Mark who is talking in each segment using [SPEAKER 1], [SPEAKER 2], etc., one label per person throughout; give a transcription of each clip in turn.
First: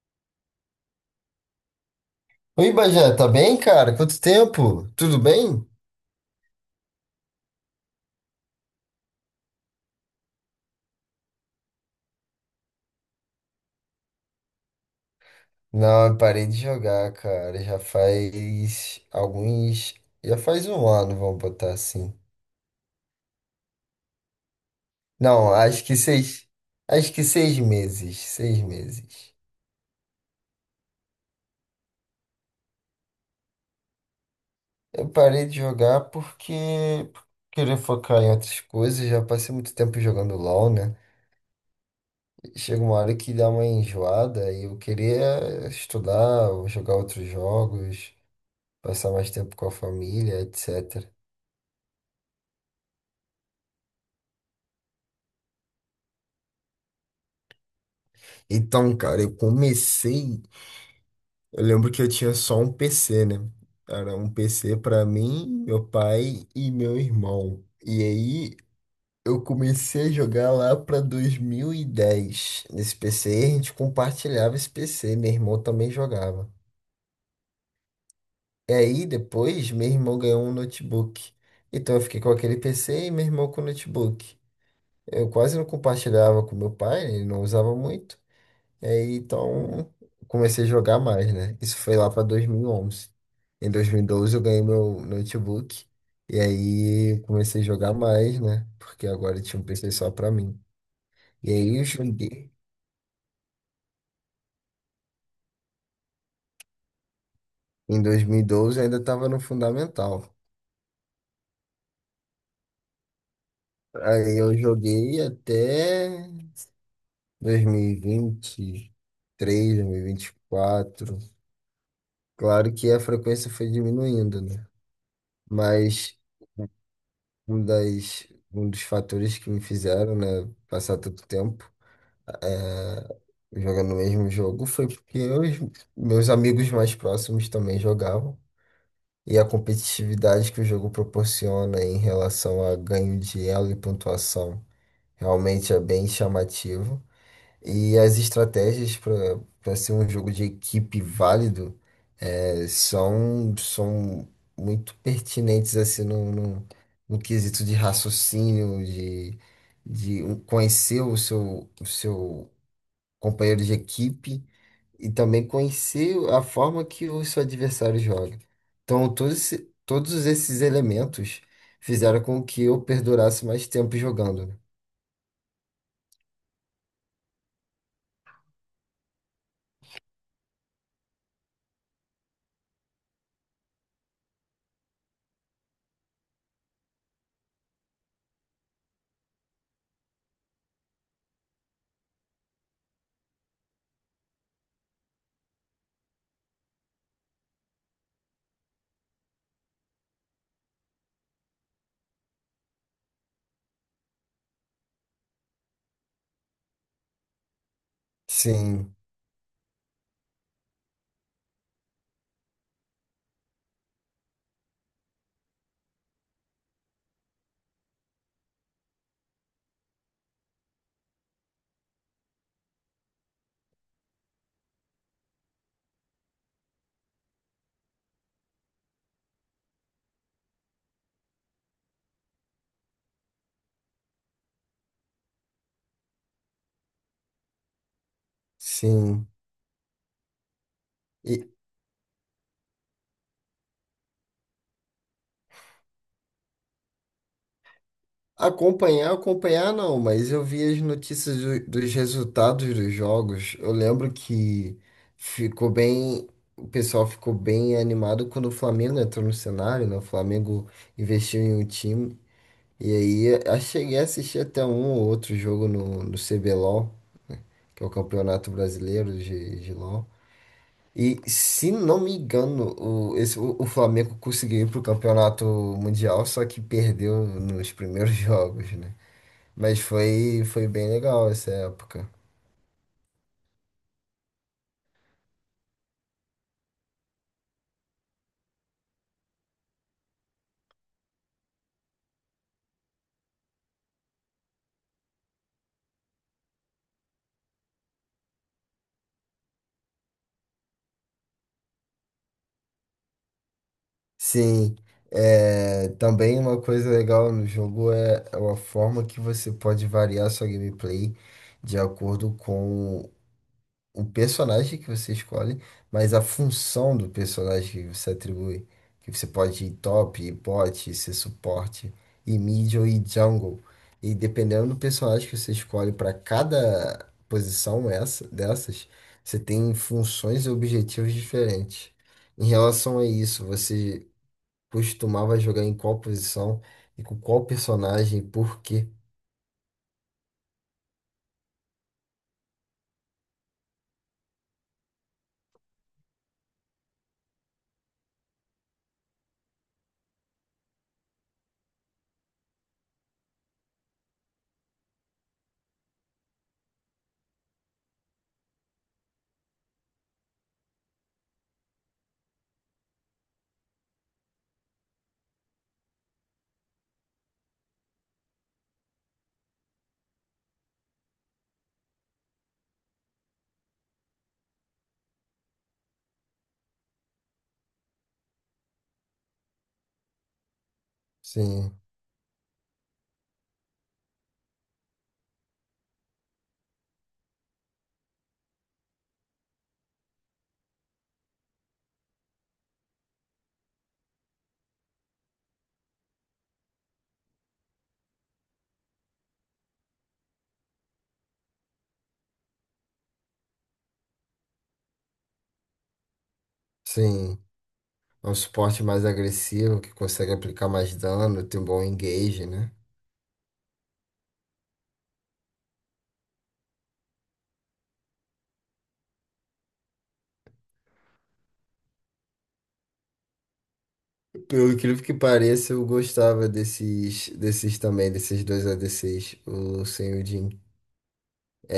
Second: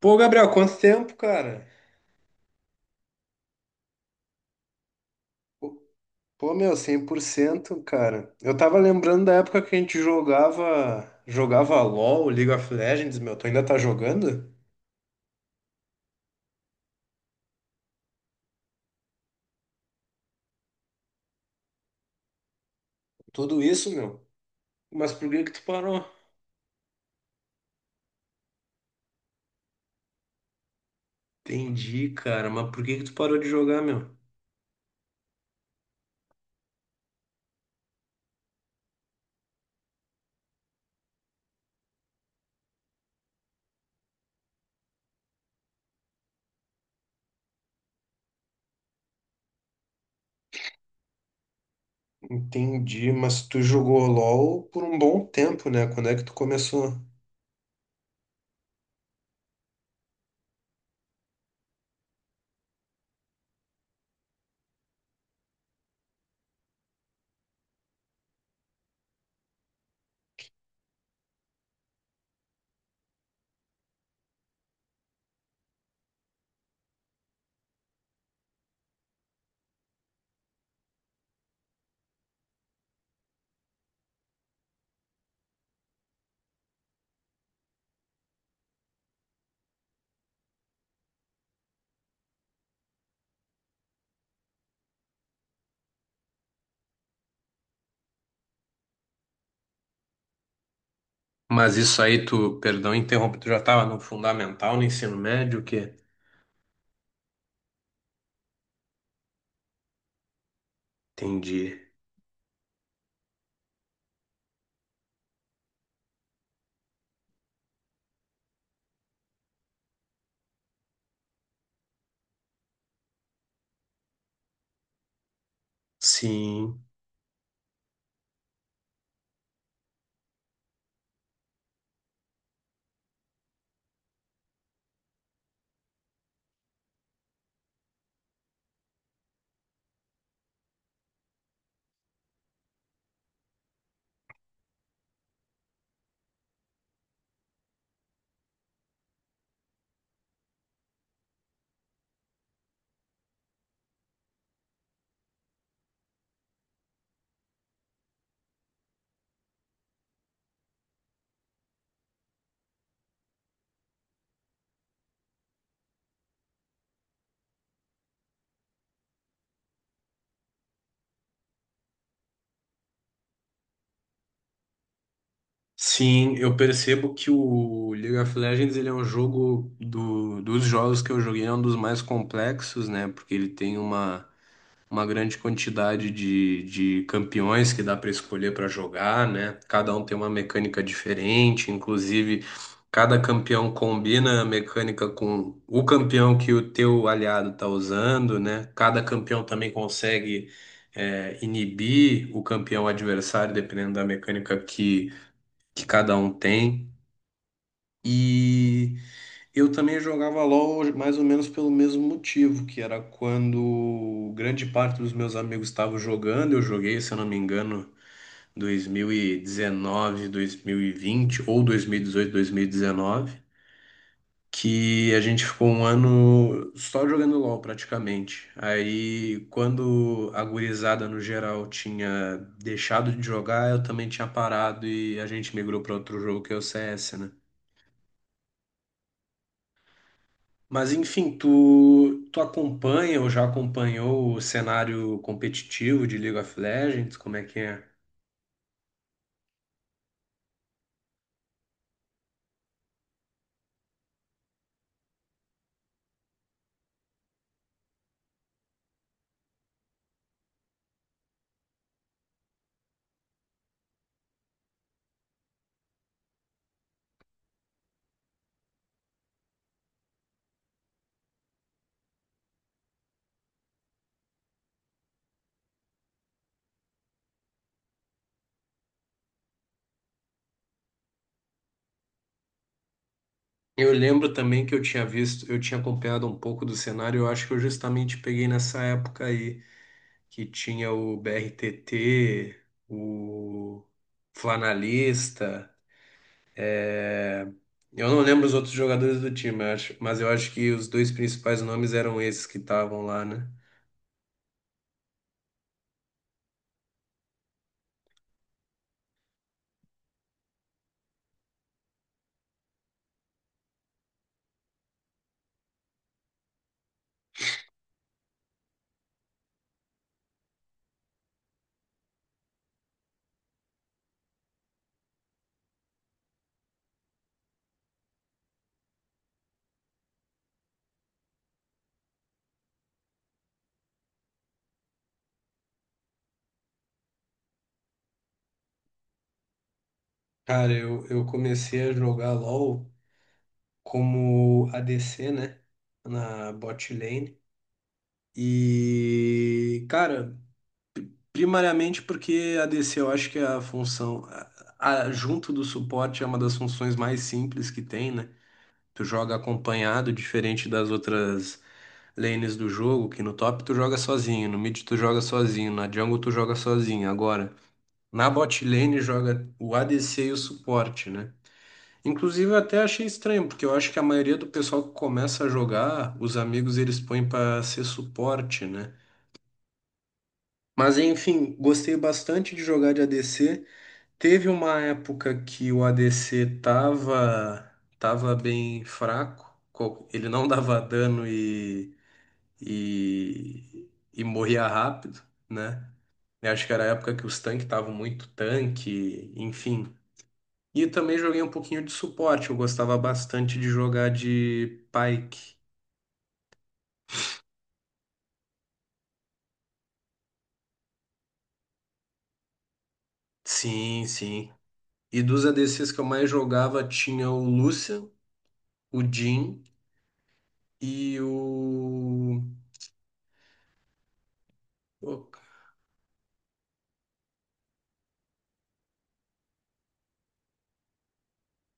[SPEAKER 1] Pô, Gabriel, quanto tempo, cara?
[SPEAKER 2] Oi, Bajé, tá bem, cara? Quanto tempo? Tudo bem?
[SPEAKER 1] Pô, meu, 100%, cara. Eu tava lembrando da época que a gente jogava LoL, League of Legends, meu. Tu ainda tá jogando?
[SPEAKER 2] Não, eu parei de jogar, cara. Já faz alguns. Já faz um ano, vamos botar assim.
[SPEAKER 1] Tudo isso, meu. Mas por que que
[SPEAKER 2] Não,
[SPEAKER 1] tu
[SPEAKER 2] acho que
[SPEAKER 1] parou?
[SPEAKER 2] seis. Acho que seis meses. Seis meses.
[SPEAKER 1] Entendi, cara. Mas por que que tu parou de jogar, meu?
[SPEAKER 2] Eu parei de jogar porque queria focar em outras coisas. Já passei muito tempo jogando LOL, né? Chega uma hora que dá uma enjoada e eu queria estudar ou jogar outros jogos, passar mais tempo com a família, etc.
[SPEAKER 1] Entendi, mas tu jogou LoL por um bom tempo, né? Quando é que tu começou?
[SPEAKER 2] Então, cara, eu comecei. Eu lembro que eu tinha só um PC, né? Era um PC pra mim, meu pai e meu irmão. E aí eu comecei a jogar lá pra 2010. Nesse PC a gente compartilhava esse PC, meu irmão também jogava. E aí depois meu irmão ganhou um notebook. Então eu fiquei com aquele PC e meu irmão com o notebook. Eu quase não compartilhava com meu pai, né? Ele não usava muito. E aí, então, comecei a jogar mais, né? Isso foi lá para 2011. Em 2012 eu ganhei meu notebook e aí comecei a jogar mais, né? Porque agora tinha um PC só para mim. E
[SPEAKER 1] Mas
[SPEAKER 2] aí eu
[SPEAKER 1] isso aí,
[SPEAKER 2] joguei.
[SPEAKER 1] tu, perdão, interrompo, tu já tava no fundamental, no ensino médio, o quê?
[SPEAKER 2] Em 2012 eu ainda estava no fundamental.
[SPEAKER 1] Entendi.
[SPEAKER 2] Aí eu joguei até dois dois mil mil vinte vinte 2024. Claro que a frequência foi diminuindo, né? Mas
[SPEAKER 1] Sim.
[SPEAKER 2] um das, um dos fatores que me fizeram, né, passar tanto tempo é, jogando o mesmo jogo foi porque eu, e os meus amigos mais próximos também jogavam. E a competitividade que o jogo proporciona em relação a ganho de elo e pontuação realmente é bem chamativa. E as estratégias para ser um jogo de equipe válido são muito pertinentes assim no quesito de raciocínio, de conhecer o seu companheiro de equipe e também conhecer a forma que o seu adversário joga. Então, todos esses elementos fizeram com que eu perdurasse mais tempo jogando, né?
[SPEAKER 1] Sim, eu percebo que o League of Legends ele é um jogo dos jogos que eu joguei, é um dos mais complexos, né? Porque ele tem uma grande quantidade de campeões que dá para escolher para jogar, né? Cada um tem uma mecânica diferente, inclusive cada campeão combina a mecânica com o campeão que o teu aliado tá usando, né? Cada campeão também consegue inibir o campeão adversário, dependendo da mecânica que cada um tem.
[SPEAKER 2] Sim,
[SPEAKER 1] E eu também jogava LoL mais ou menos pelo mesmo motivo, que era quando grande parte dos meus amigos estavam jogando, eu joguei, se eu não me engano, dois mil e dezenove, 2020 ou dois mil e dezoito dois mil e 2019, que a gente ficou um ano só jogando LoL praticamente. Aí quando a gurizada no geral tinha deixado de jogar, eu também tinha parado e a gente migrou para outro jogo que é o CS, né?
[SPEAKER 2] sim.
[SPEAKER 1] Mas enfim, tu acompanha ou já acompanhou o cenário competitivo de League of Legends? Como é que é?
[SPEAKER 2] Acompanhar, acompanhar não, mas eu vi as notícias dos resultados dos jogos. Eu lembro que ficou bem, o pessoal ficou bem animado quando o Flamengo entrou no cenário, né? O Flamengo investiu em um time. E aí eu cheguei a assistir até um ou outro jogo no, no C CBLOL, que é o Campeonato Brasileiro de LOL. E se não me engano, o Flamengo conseguiu ir pro Campeonato Mundial, só que perdeu nos primeiros jogos, né? Mas foi bem legal essa época.
[SPEAKER 1] Eu lembro também que eu tinha visto, eu tinha acompanhado um pouco do cenário, eu acho que eu justamente peguei nessa época aí, que tinha o BRTT, o Flanalista. é, Eu não lembro os outros jogadores do time, eu acho, mas eu acho que os dois principais nomes eram esses que estavam lá, né?
[SPEAKER 2] Sim, também uma coisa legal no jogo é a forma que você pode variar sua gameplay de acordo com o personagem que você escolhe, mas a função do personagem que você atribui. Que você pode ir top, ir bot, ser suporte, ir middle e jungle. E dependendo do personagem que você escolhe para cada posição dessas, você tem funções e objetivos diferentes. Em relação a isso, você costumava jogar em qual posição e com qual personagem e por quê?
[SPEAKER 1] Cara, eu comecei a jogar LoL, como ADC, né? Na bot lane. E, cara, primariamente porque ADC eu acho que é a função, junto do suporte, é uma das funções mais simples que tem, né? Tu joga acompanhado, diferente das outras lanes do jogo, que no top tu joga sozinho, no mid tu joga sozinho, na jungle tu joga sozinho. Agora, na bot lane joga o ADC e o suporte, né? Inclusive, eu até achei estranho, porque eu acho que a maioria do pessoal que começa a jogar, os amigos eles põem para ser suporte, né? Mas enfim,
[SPEAKER 2] Sim,
[SPEAKER 1] gostei bastante de jogar de ADC. Teve uma época que o ADC tava bem fraco, ele não dava dano e morria rápido, né? Eu acho que era a época que os tanques estavam muito tanque, enfim. E também joguei um pouquinho de suporte. Eu gostava bastante de jogar de Pyke.
[SPEAKER 2] sim. É um suporte mais agressivo, que consegue aplicar mais dano, tem um bom engage, né?
[SPEAKER 1] Sim, sim. E dos ADCs que eu mais jogava tinha o Lucian, o Jhin e o.
[SPEAKER 2] Pelo incrível que
[SPEAKER 1] o-
[SPEAKER 2] pareça, eu gostava desses também, desses dois a ADCs, o sem o Jhin.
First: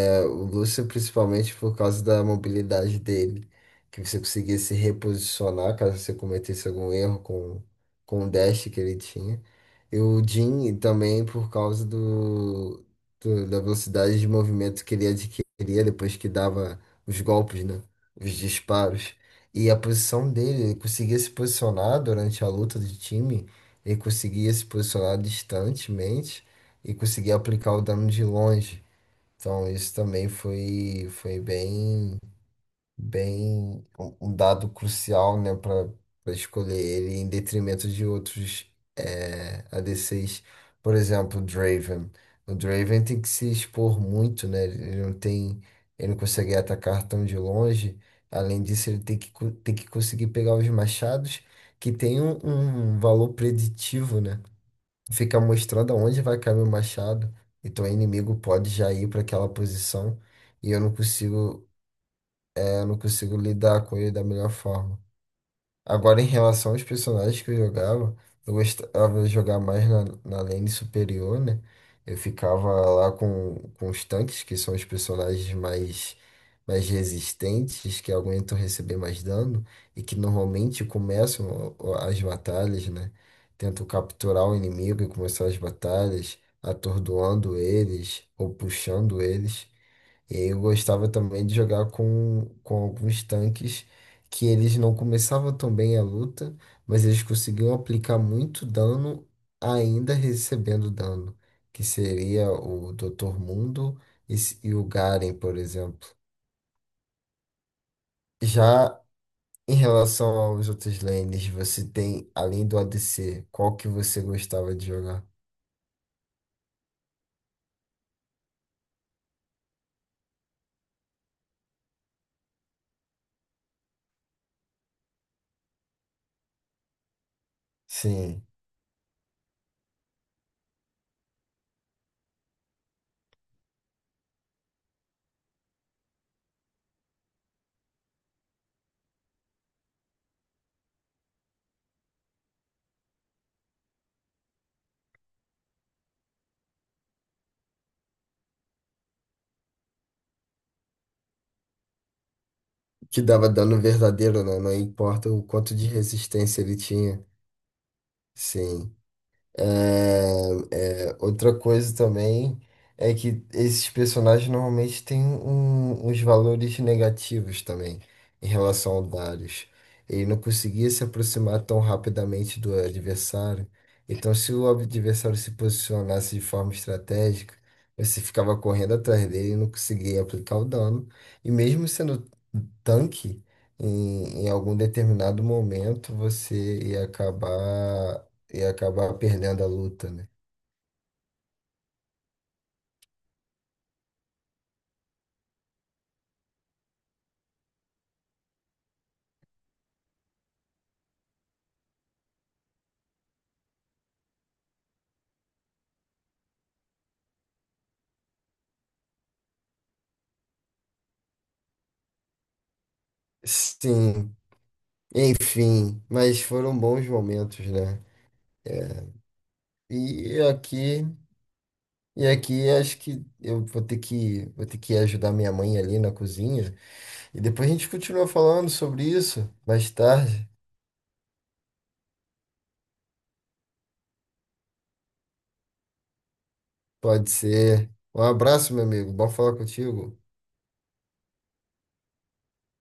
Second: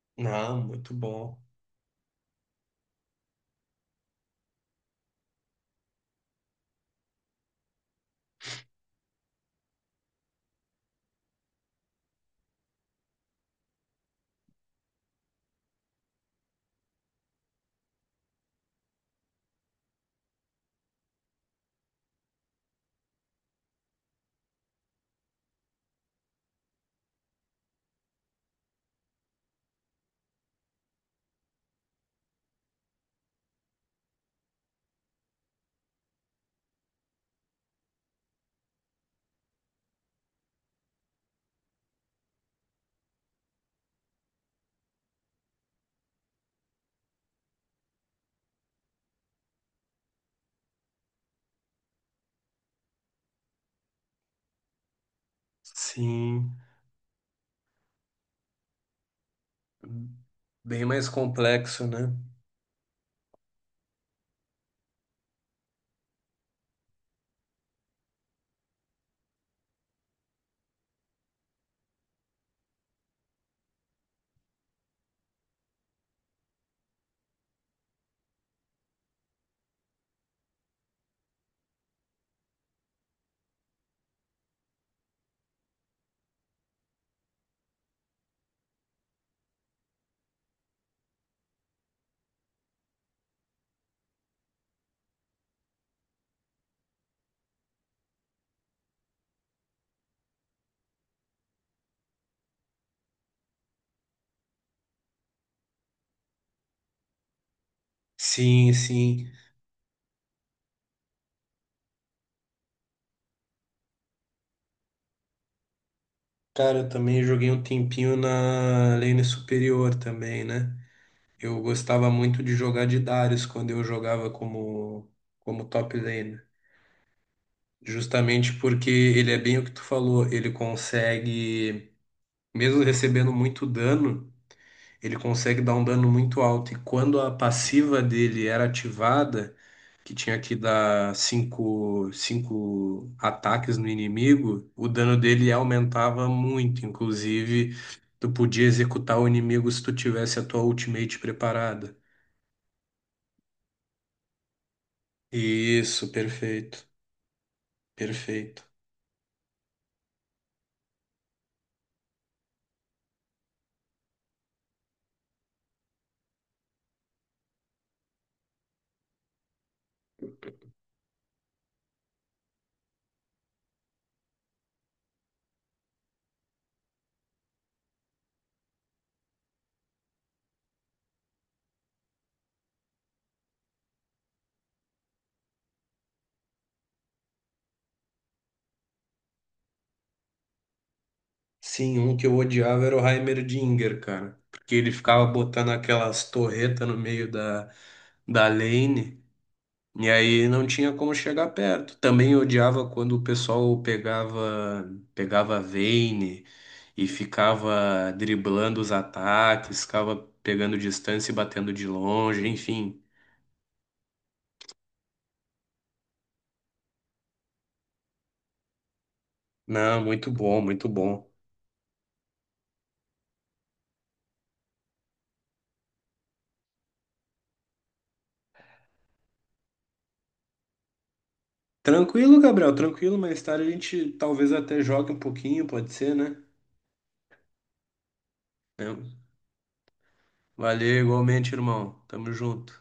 [SPEAKER 2] O
[SPEAKER 1] Ah,
[SPEAKER 2] Lúcio,
[SPEAKER 1] muito bom.
[SPEAKER 2] principalmente por causa da mobilidade dele, que você conseguia se reposicionar caso você cometesse algum erro com o dash que ele tinha. E o Jhin também por causa da velocidade de movimento que ele adquiria depois que dava os golpes, né? Os disparos. E a posição dele, ele conseguia se posicionar durante a luta de time, ele conseguia se posicionar distantemente e conseguia aplicar o dano de longe. Então, isso também foi bem um dado crucial, né, para escolher ele em detrimento de outros ADCs. Por exemplo, o Draven. O Draven tem que se expor muito, né? Ele não consegue atacar tão de longe. Além disso, ele tem que conseguir pegar os machados, que tem um valor preditivo, né? Fica mostrando aonde vai cair
[SPEAKER 1] Sim.
[SPEAKER 2] meu machado. Então o inimigo pode já ir para aquela posição e eu
[SPEAKER 1] Bem
[SPEAKER 2] não
[SPEAKER 1] mais
[SPEAKER 2] consigo,
[SPEAKER 1] complexo, né?
[SPEAKER 2] é, eu não consigo lidar com ele da melhor forma. Agora, em relação aos personagens que eu jogava, eu gostava de jogar mais na lane superior, né? Eu ficava lá com os tanques, que são os personagens mais resistentes, que aguentam receber mais dano e que normalmente começam as batalhas, né? Tento capturar o inimigo e começar as batalhas, atordoando eles ou puxando eles. E aí eu gostava também de jogar com alguns tanques que eles não começavam tão bem a luta, mas eles conseguiam aplicar muito dano ainda recebendo dano, que seria o Dr. Mundo e o Garen, por exemplo.
[SPEAKER 1] Sim,
[SPEAKER 2] Já
[SPEAKER 1] sim.
[SPEAKER 2] em relação aos outros lanes, você tem, além do ADC, qual que você gostava de jogar?
[SPEAKER 1] Cara, eu também joguei um tempinho na lane superior também, né? Eu gostava muito de jogar de Darius quando eu jogava como top lane.
[SPEAKER 2] Sim,
[SPEAKER 1] Justamente porque ele é bem o que tu falou, ele consegue, mesmo recebendo muito dano, ele consegue dar um dano muito alto. E quando a passiva dele era ativada, que tinha que dar cinco ataques no inimigo, o dano dele aumentava muito. Inclusive, tu podia executar o inimigo se tu tivesse a tua ultimate preparada.
[SPEAKER 2] que dava dano verdadeiro, né? Não importa o quanto de
[SPEAKER 1] Isso,
[SPEAKER 2] resistência ele
[SPEAKER 1] perfeito,
[SPEAKER 2] tinha.
[SPEAKER 1] perfeito.
[SPEAKER 2] Sim. Outra coisa também é que esses personagens normalmente têm uns valores negativos também em relação ao Darius. Ele não conseguia se aproximar tão rapidamente do adversário. Então, se o adversário se posicionasse de forma estratégica, você ficava correndo atrás dele e não conseguia aplicar o dano. E mesmo sendo tanque, em algum determinado momento você ia acabar e acabar perdendo a luta, né?
[SPEAKER 1] Sim, um que eu odiava era o Heimerdinger, cara. Porque ele ficava botando aquelas torretas no meio da lane. E aí não tinha como chegar perto. Também eu odiava quando o pessoal pegava a Vayne e ficava driblando os ataques, ficava pegando distância e batendo de longe, enfim.
[SPEAKER 2] Sim, enfim, mas foram bons momentos, né? É,
[SPEAKER 1] Não, muito
[SPEAKER 2] E
[SPEAKER 1] bom, muito
[SPEAKER 2] aqui,
[SPEAKER 1] bom.
[SPEAKER 2] e aqui acho que eu vou ter que ajudar minha mãe ali na cozinha. E depois a gente continua falando sobre isso mais tarde.
[SPEAKER 1] Tranquilo, Gabriel, tranquilo. Mais tarde a gente talvez até jogue um pouquinho, pode ser, né?
[SPEAKER 2] Pode ser. Um abraço,
[SPEAKER 1] É,
[SPEAKER 2] meu amigo. Bom falar contigo.
[SPEAKER 1] valeu, igualmente, irmão. Tamo junto.